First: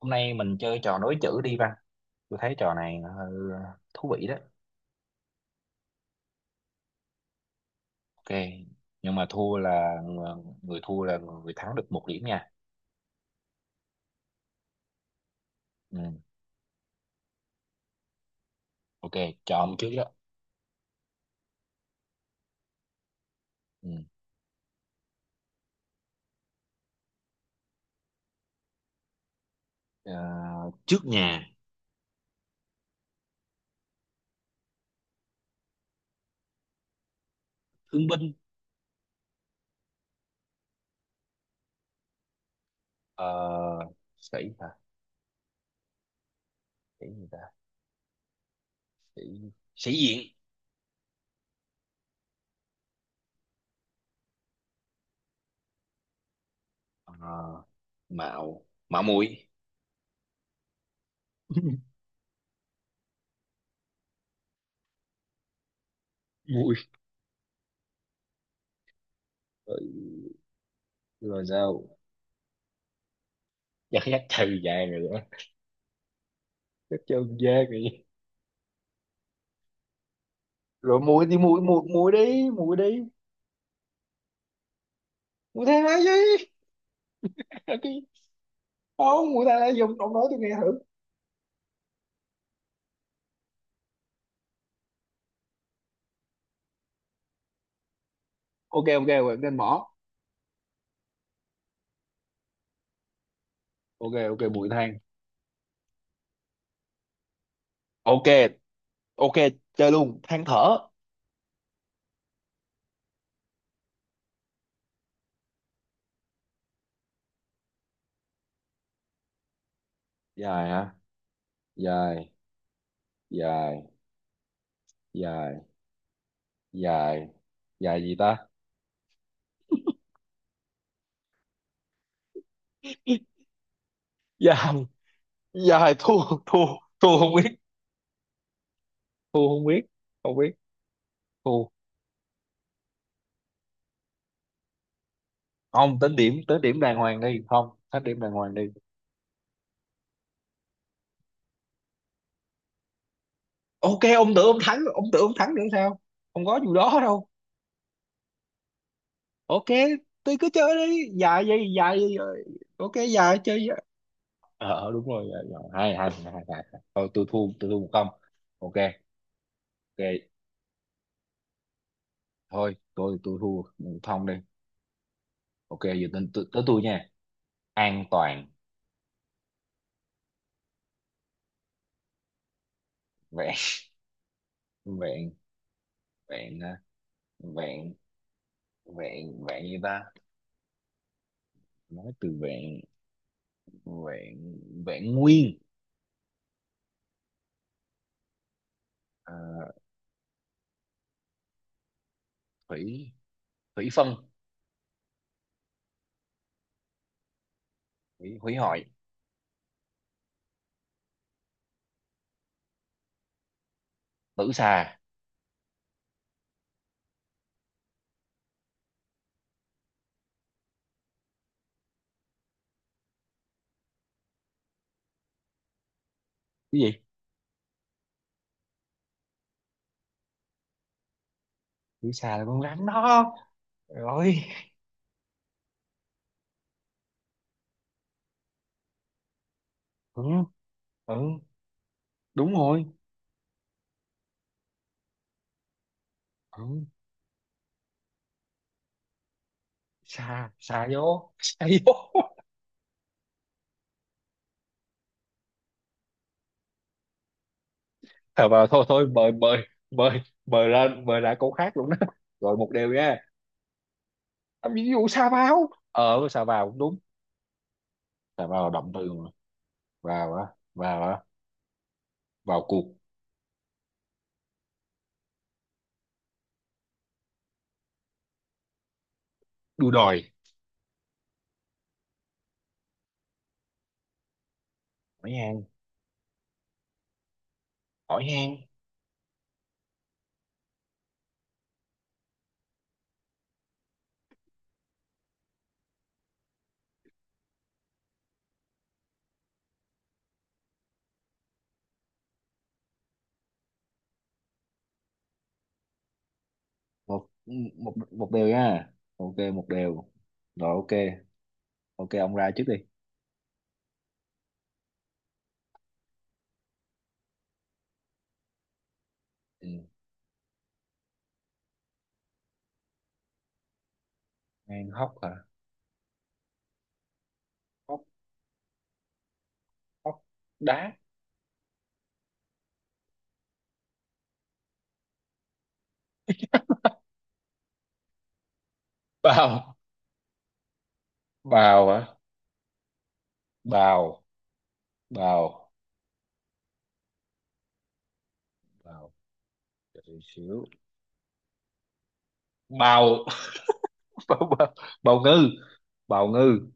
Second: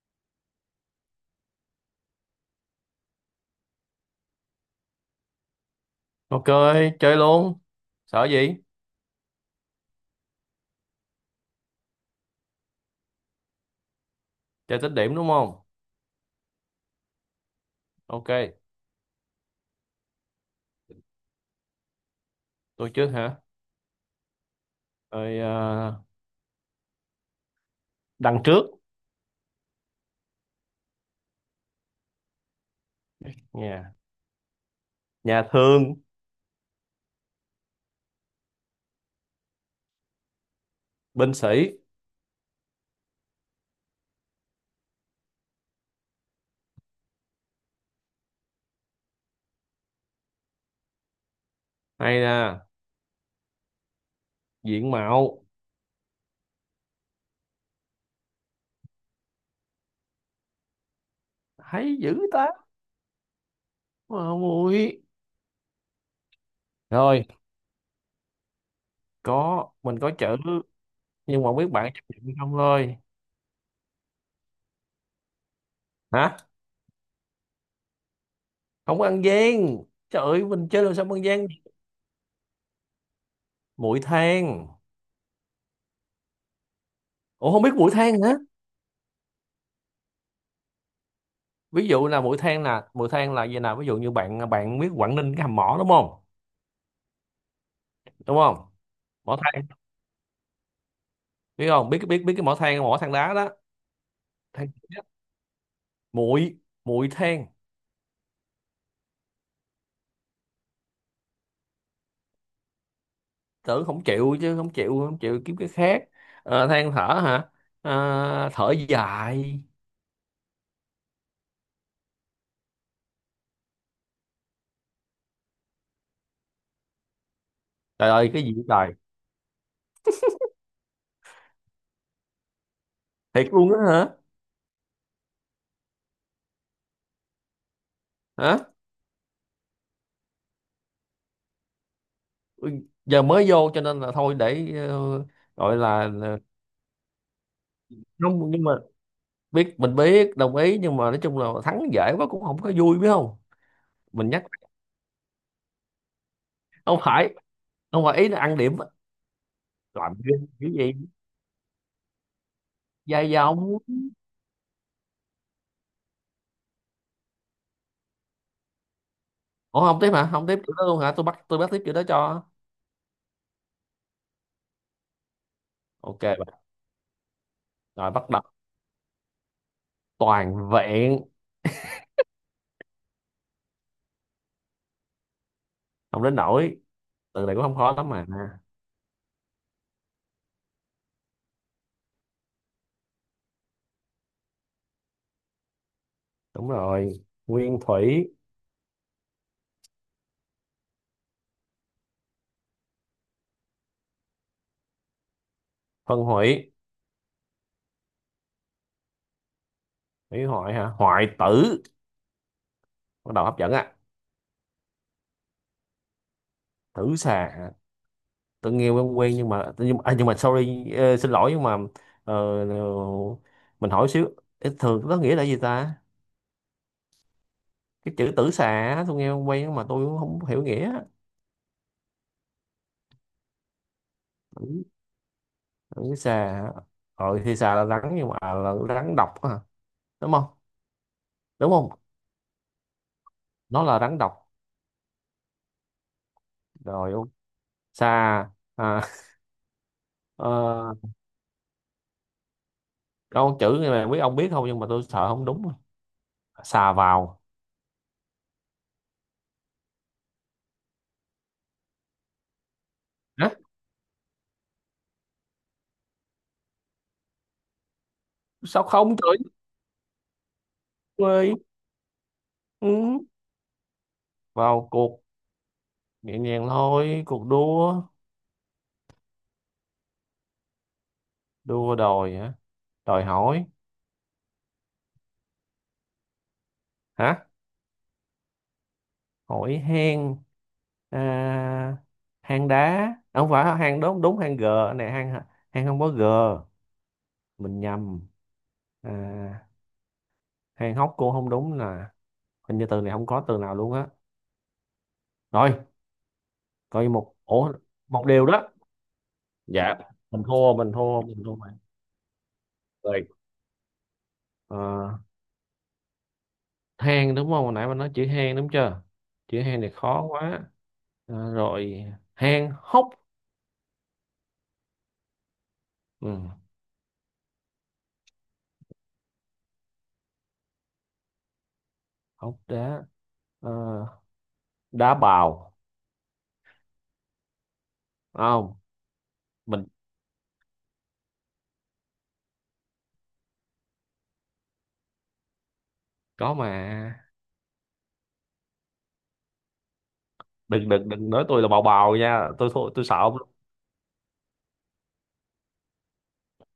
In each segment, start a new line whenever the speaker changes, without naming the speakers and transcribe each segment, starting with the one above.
Hôm nay mình chơi trò nối chữ đi Văn. Tôi thấy trò này thú vị đó.
Ok, chơi luôn. Sợ
Ok.
gì?
Nhưng mà thua là người thua là người thắng được một điểm nha.
Chơi tích điểm đúng không?
Ừ.
Ok,
Ok, chọn trước đó.
tôi trước hả?
Ừ.
Rồi à, đằng trước
Ờ, trước nhà,
nhà nhà thương,
thương binh.
binh sĩ
Ờ, sĩ hả? Sĩ gì ta? Sĩ, sĩ diện.
hay là diện mạo
Ờ, mạo, mạo muội.
hay dữ ta. Mà không ui.
Muội.
Rồi, có mình có
Ừ,
chữ nhưng
rồi
mà không biết
sao?
bạn chấp nhận hay không thôi.
Chắc chắc trừ vàng rồi đó.
Hả?
Chắc trừ vàng rồi.
Không có ăn gian. Trời ơi, mình chơi làm
Rồi
sao mà ăn
muội đi,
gian?
muội muội muội đi, muội đi.
Muội than.
Muội thế nói gì?
Ủa không biết muội than hả?
Không mũi than lá dung, ông nói tôi nghe thử.
Ví dụ là muội than là muội than là gì nào? Ví dụ như bạn bạn biết Quảng Ninh cái hầm mỏ đúng không? Đúng không?
Ok, ok, vậy
Mỏ
nên
than,
bỏ.
biết không biết biết biết cái mỏ than, mỏ than đá đó.
Ok, ok, mũi
Than,
than.
muội, muội than.
Ok, ok, chơi luôn, than thở.
Tử không chịu, chứ không chịu, không chịu kiếm cái khác. Than thở hả, thở dài.
Dài hả? Dài dài dài dài dài
Trời
gì
ơi cái
ta?
gì vậy trời. Thiệt luôn á hả?
dài Dài thua. thua Thua không biết.
Hả?
Thua không biết, không biết, thua.
Ừ, giờ mới vô cho nên là thôi để gọi
Không
là
tính điểm, tính điểm đàng hoàng đi, không tính điểm đàng
Không,
hoàng đi.
nhưng mà biết mình biết đồng ý, nhưng mà nói chung là thắng dễ quá cũng không có vui, biết không.
Ok,
Mình
ông
nhắc
tưởng ông thắng, ông tưởng ông thắng nữa sao? Không có vụ đó
không
đâu.
phải, không phải ý là ăn điểm,
Ok,
làm
tôi
cái
cứ
gì
chơi đi. Dài gì? Ok,
dài
dài chơi.
dòng.
Đúng rồi. Ờ, Hai hai hai hai hai. Thôi tôi thua, tôi thua một không. Ok.
Ủa không tiếp hả?
Ok,
Không tiếp kiểu đó luôn hả? Tôi bắt tiếp kiểu đó cho.
thôi tôi thua một không đi. Ok, giờ
Ok
tới tới
bạn.
tới tôi nha. An
Rồi bắt đọc
toàn
toàn vẹn.
vẹn. Vẹn,
Không đến
vẹn
nỗi.
à,
Từ này cũng không khó
vẹn,
lắm mà.
vẹn gì ta? Nói từ vẹn. vẹn Vẹn nguyên.
Đúng rồi. Nguyên thủy,
Ờ, thủy, thủy phân,
phân hủy,
thủy hủy hoại,
hủy hoại hả? Hoại tử. Bắt đầu hấp dẫn á.
tử xà.
Tử xà. Hả? Tôi nghe quen quen nhưng mà sorry xin lỗi nhưng mà ờ, ờ, mình hỏi xíu. Ê, thường nó nghĩa là gì ta?
Cái gì?
Cái chữ tử xà á, tôi nghe quen nhưng mà tôi cũng không hiểu nghĩa.
Tử xà là con rắn đó. Rồi.
Tử, tử xà. Hả? Ờ thì xà là rắn, nhưng mà là rắn độc hả?
Ừ.
Đúng không?
Ừ
Đúng không?
đúng rồi.
Nó là rắn độc.
Ừ.
Rồi ông, xà, à,
xà xà vô,
ờ,
xà vô.
câu chữ này mà biết, ông biết không nhưng mà tôi sợ không đúng. Xà vào.
Thôi vào thôi, thôi mời mời, mời, mời ra, mời ra câu khác luôn đó. Rồi một điều nha.
Hả?
À, ví dụ sa vào, sa vào cũng đúng. Sa vào là
Sao
động từ
không
mà.
trời
vào á Vào á,
ơi.
vào cuộc
Ừ. Vào cuộc, nhẹ nhàng thôi, cuộc đua.
đua, đòi
Đua đòi hả, đòi hỏi.
hỏi han,
Hả?
hỏi han.
Hỏi hang, à, hang đá, không phải hang. Đúng đúng, hang g, này hang, hang không có g, mình nhầm. À, hang hóc cô không đúng. Là hình như từ này không có từ nào luôn á. Rồi, coi
Một
một ổ,
Một,
một
một
điều
điều
đó.
nha. Ok, một
Dạ,
điều.
mình thua
Rồi
mình
ok.
thua mình thua mà.
Ok, ông ra trước đi.
Rồi. Ờ, than đúng không, hồi nãy mình nói chữ than đúng chưa, chữ
Ừ.
than này khó quá. Rồi than hốc.
Han hóc hả?
Ừ,
Hóc, hóc đá,
hốc đá. Ờ, đá bào. Không,
bào.
mình
Bào hả? Bào bào
có mà.
Bào. Đợi xíu.
Đừng đừng đừng nói tôi là bào bào nha, tôi sợ
Bào.
ông.
bào bào, bào ngư, bào ngư.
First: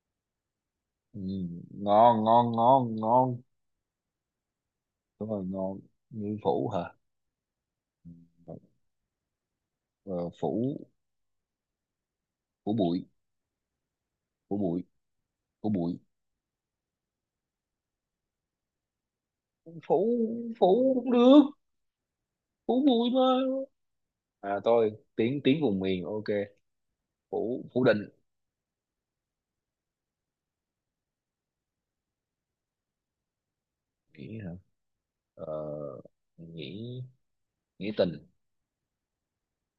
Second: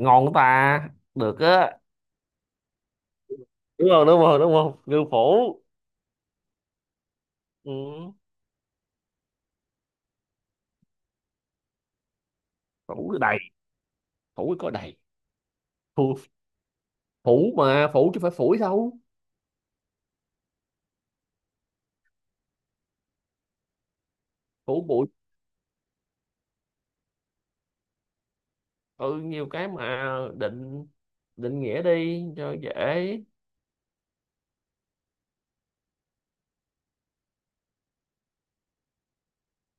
Ngon ta.
Ừ,
Được á.
ngon ngon ngon ngon.
Đúng không đúng không, ngư
Đúng rồi,
phủ.
ngon. Như phủ hả?
Ừ.
Ờ, phủ, phủ bụi
Phủ đầy, phủ
phủ
có
bụi
đầy,
phủ bụi,
phủ, phủ mà phủ chứ phải phủi đâu.
phủ, phủ cũng được, phủ bụi mà. À,
Phủ
tôi
bụi.
tiếng tiếng vùng miền. Ok, phủ, phủ định.
Ừ nhiều cái mà. Định, định nghĩa đi cho dễ.
Nghĩ hả? ờ, nghĩ, nghĩ tình.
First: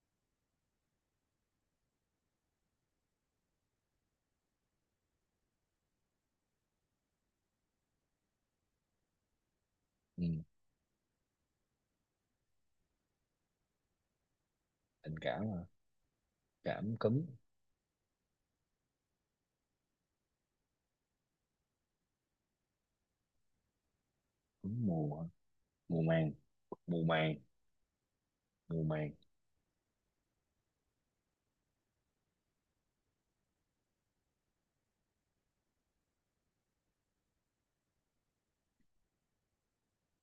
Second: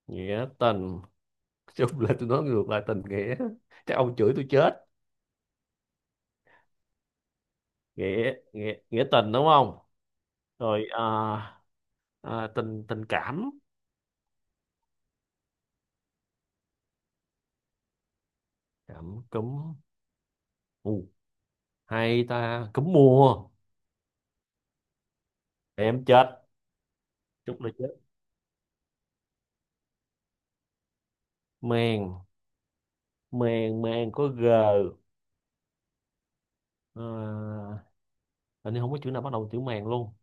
Nghĩa tình. Nói chung là tôi nói ngược lại, tình nghĩa, chắc ông chửi tôi chết. Nghĩa, nghĩa tình đúng không.
Ừ,
Rồi tình, tình cảm.
tình cảm hả? Cảm cúm,
Cảm cúm. U, hay ta, cúm mùa.
cúm mùa hả? mùa
Em
màng
chết.
mùa màng
Chúc là chết.
mùa màng,
Mèn, mèn, mèn có g, à, hình như không có chữ nào bắt đầu chữ mèn luôn,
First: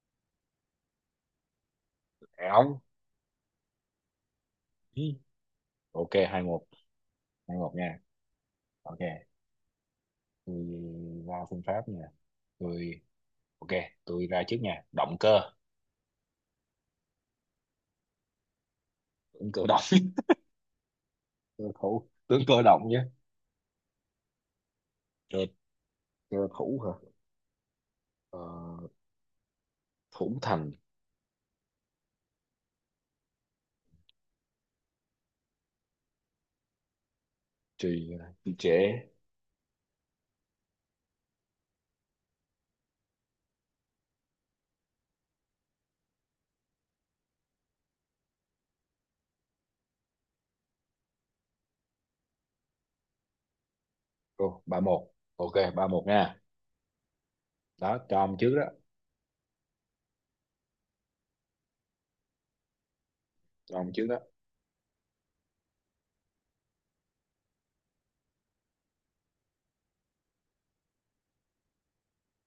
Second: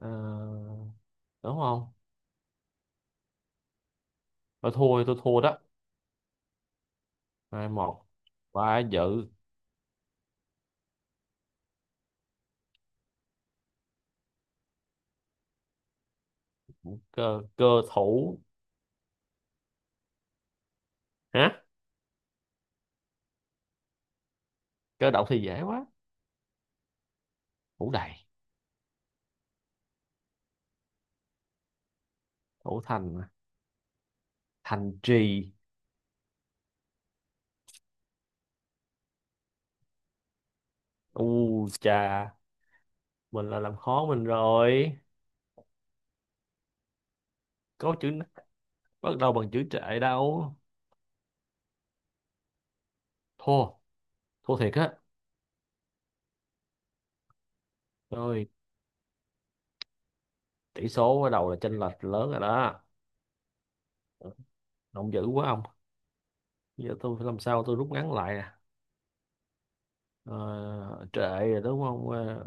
à, đúng không.
áo.
Thôi
Ừ,
thua, tôi thua đó.
ok hai một, hai
Hai
một nha.
một, quá
Ok,
dữ.
tôi ra phương pháp nha. Tôi, ok, tôi ra trước nha. Động cơ,
Cơ, cơ thủ
ứng cử động.
hả?
Cơ thủ tướng, cơ động nhé.
Cơ động
Cơ,
thì dễ quá.
cơ thủ hả?
Thủ đầy.
Ờ, thủ thành,
Thủ thành mà. Thành trì.
trì, trì trệ.
U chà, mình là làm khó mình rồi. Có chữ bắt đầu bằng chữ trệ đâu. Thua. Thua
Ồ,
thiệt á.
3-1. Ok, ba một nha. Đó, cho ông
Rồi,
trước đó.
tỷ số bắt đầu là chênh lệch lớn rồi đó.
Cho ông trước đó.
Động dữ quá ông. Giờ tôi phải làm sao, tôi rút ngắn lại nè. Ờ, trệ rồi đúng không. Ờ,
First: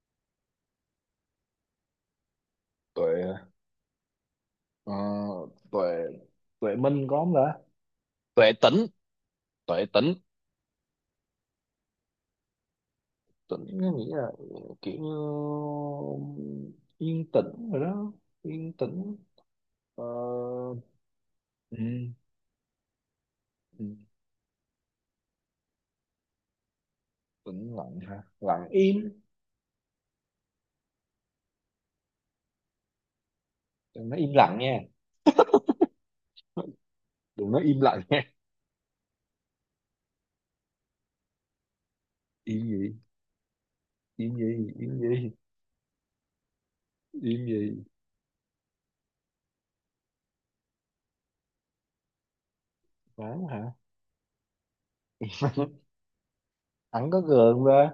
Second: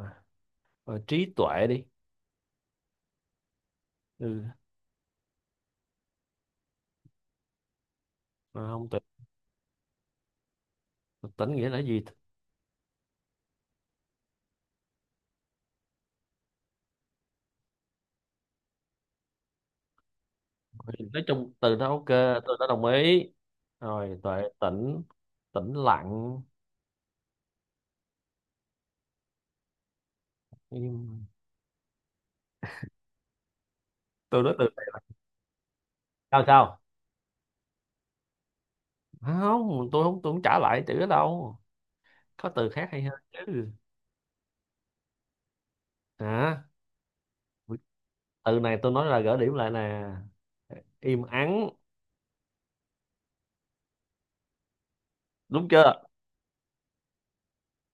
Trí tuệ đi.
Tuệ,
Ừ
ờ, tuệ, tuệ minh có không ta? Tuệ
mà
tĩnh.
không, tuệ
Tuệ tĩnh.
tỉnh nghĩa là gì?
Tĩnh nó nghĩa là kiểu như yên tĩnh rồi đó. Yên tĩnh. Ờ,
Thì nói chung từ
ừ,
đó ok, tôi đã đồng ý.
ừ,
Rồi, tuệ tĩnh, tĩnh lặng.
tĩnh lặng hả? Lặng im.
Im.
Nó im
Tôi nói
lặng
từ
nha.
này sao sao?
Đừng nói im lặng nha.
Không, tôi không trả lại chữ đó đâu. Có
Im
từ khác
gì,
hay hơn chứ.
im gì im gì
Hả?
im gì?
Từ này tôi nói là gỡ điểm lại nè. Im ắng.
Ắng hả?
Đúng chưa.
Ắng có gượng ra.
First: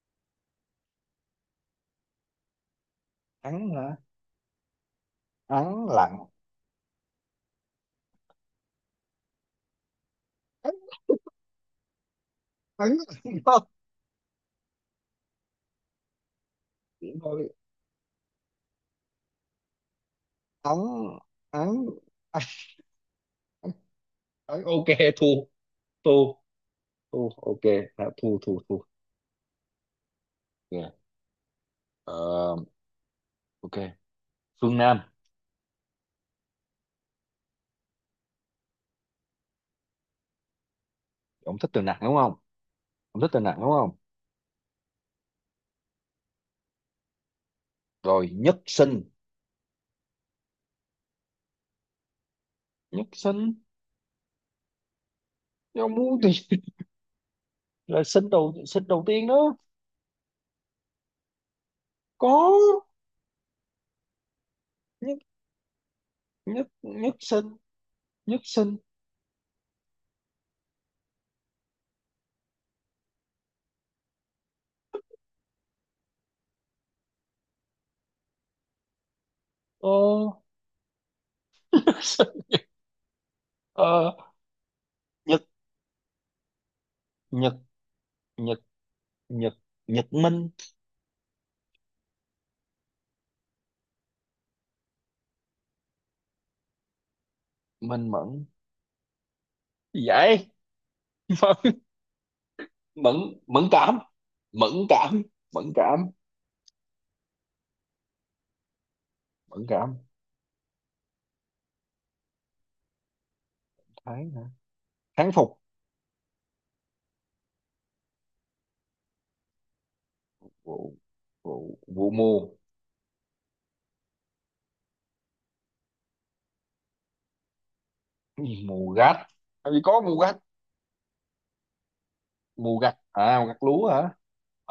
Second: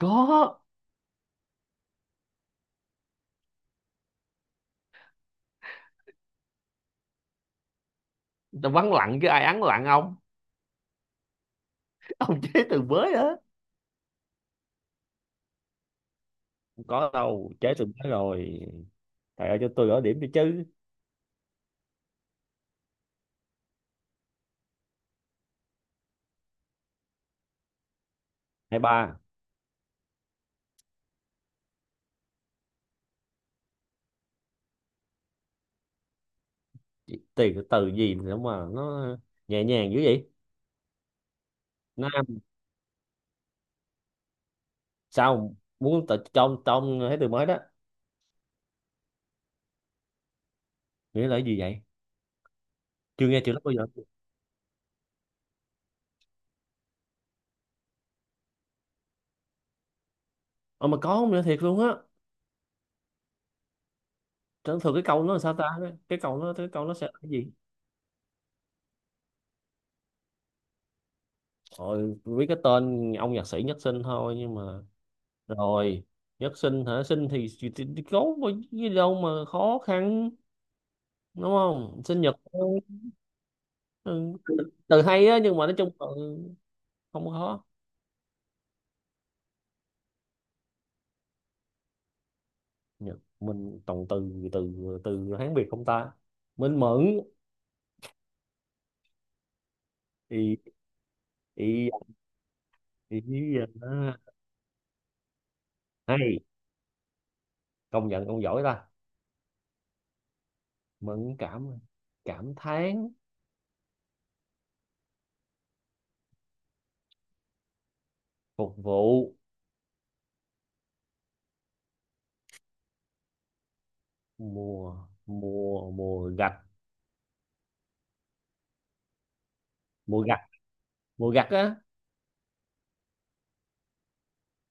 Có.
Ắng hả? Ắng lặng.
Tôi vắng lặng chứ ai ắng lặng ông.
Ắng.
Ông chế từ
ắng
mới á.
Thôi
Không có đâu, chế từ mới rồi, thầy ơi cho tôi gỡ điểm đi chứ.
ắng, ắng ắng ok, thu, thu thu ok, đã thu thu
Hai
thu.
ba.
Yeah. Ờ, ok, Phương Nam.
Chỉ tiền từ gì nữa mà nó nhẹ nhàng dữ vậy.
Ông thích từ nặng
Nó
đúng không?
ăn
Ông thích từ nặng đúng không?
sao muốn tự trong trong thấy từ mới đó.
Rồi, nhất sinh,
Nghĩa là cái gì vậy?
nhất
Chưa nghe chữ
sinh.
đó bao giờ.
Ông muốn thì là sinh đầu, sinh đầu tiên đó.
Ờ mà có không nữa, thiệt luôn á.
Có.
Chẳng thường cái
Nhất
câu nó là sao ta? cái câu nó
nhất
cái câu nó sẽ là
Nhất
cái
sinh,
gì?
nhất sinh.
Rồi biết cái tên ông nhạc sĩ Nhất Sinh thôi nhưng mà rồi. Nhất Sinh hả? Sinh thì, có gì đâu mà khó
ờ
khăn, đúng không. Sinh nhật thôi.
ờ,
Ừ. Từ hay á
Nhật,
nhưng mà nói chung là không có
Nhật
khó.
Nhật Nhật Nhật Minh.
Nhật mình, toàn từ từ từ Hán Việt không ta. Mình mẫn.
Minh Mẫn gì vậy?
Ý,
Mẫn.
ý.
Mẫn.
Thì vậy
Mẫn cảm
đó.
Mẫn cảm Mẫn cảm
Hay, công nhận ông giỏi ta.
Mẫn cảm.
Mẫn cảm. Cảm thán.
Tháng hả? Tháng phục
Phục vụ.
vụ. Vụ, mùa.
Mùa, mùa gặt.
Cái gì mùa gặt? Làm gì có mùa
Mùa
gặt?
gặt, mùa gặt á.
Mùa gặt à, mùa gặt lúa hả?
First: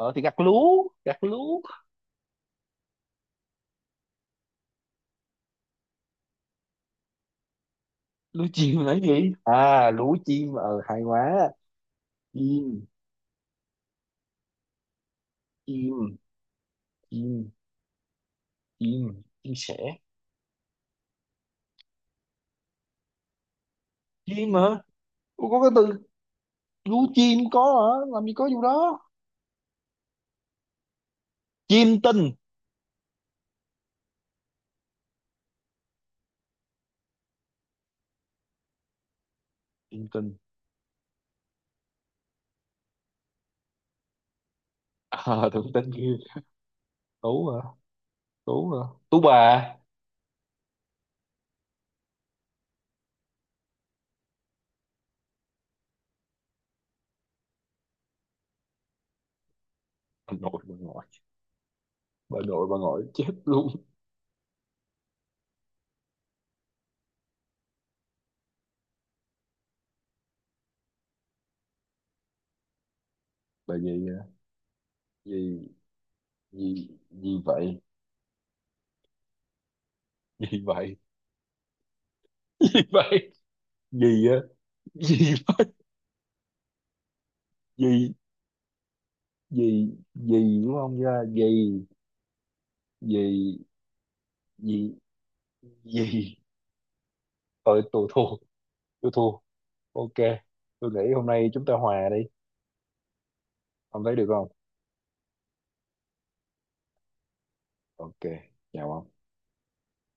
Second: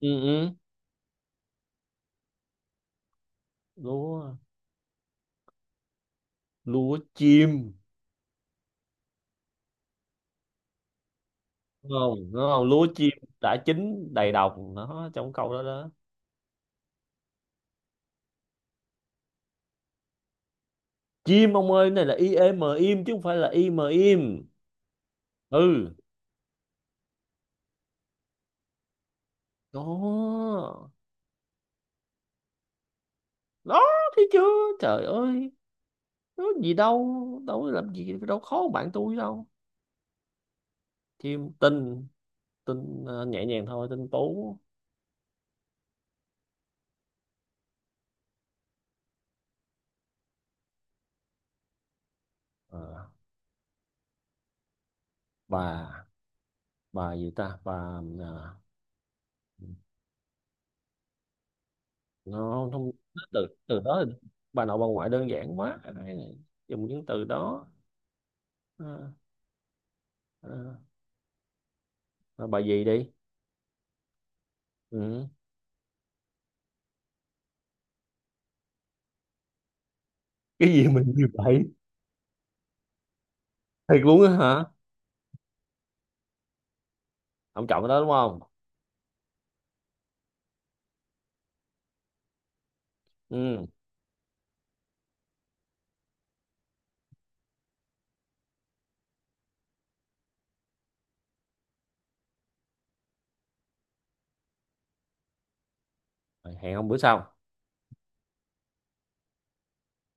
Ừ,
thì gặt
ừ.
lúa, gặt lúa.
Lúa, lúa chim.
Lúa chim là cái gì? À, lúa chim ờ hay quá.
Đúng không đúng không,
Chim,
lúa chim đã chín đầy đồng, nó trong câu đó đó.
chim chim chim chim sẻ.
Chim ông ơi, cái này là i e m im chứ không phải là i m im.
Chim hả? Ủa, có cái từ
Ừ.
lú chim có hả? Làm gì có vụ đó.
Đó
Chim tinh.
đó, thấy chưa. Trời ơi, có gì đâu, đâu có làm gì đâu khó bằng bạn tôi đâu.
Chim tinh.
Chim tinh. Tính, nhẹ nhàng thôi, tính tú.
À, tưởng tinh kia. Tú hả? Tú hả, tú bà.
Ờ, bà bà gì ta, bà, à,
Bà nội, bà ngoại. Bà
nó
nội
không
bà ngoại chết
Từ
luôn.
từ đó thì bà nội bà ngoại đơn giản quá. Đây này, dùng những từ đó. Ờ, ờ, Rồi bà gì đi.
Bà gì à?
Ừ.
Gì, gì vậy, gì
Cái gì
vậy.
mình như vậy.
Gì vậy,
Thiệt luôn
gì
á
á,
hả.
gì,
Ông chọn cái đó đúng
gì,
không.
gì gì đúng không, ra gì gì
Ừ.
gì gì. Tôi thua, tôi thua. Ok, tôi nghĩ hôm nay chúng ta hòa đi. Ông thấy được không?
Rồi, hẹn ông bữa sau.
Ok, chào ông.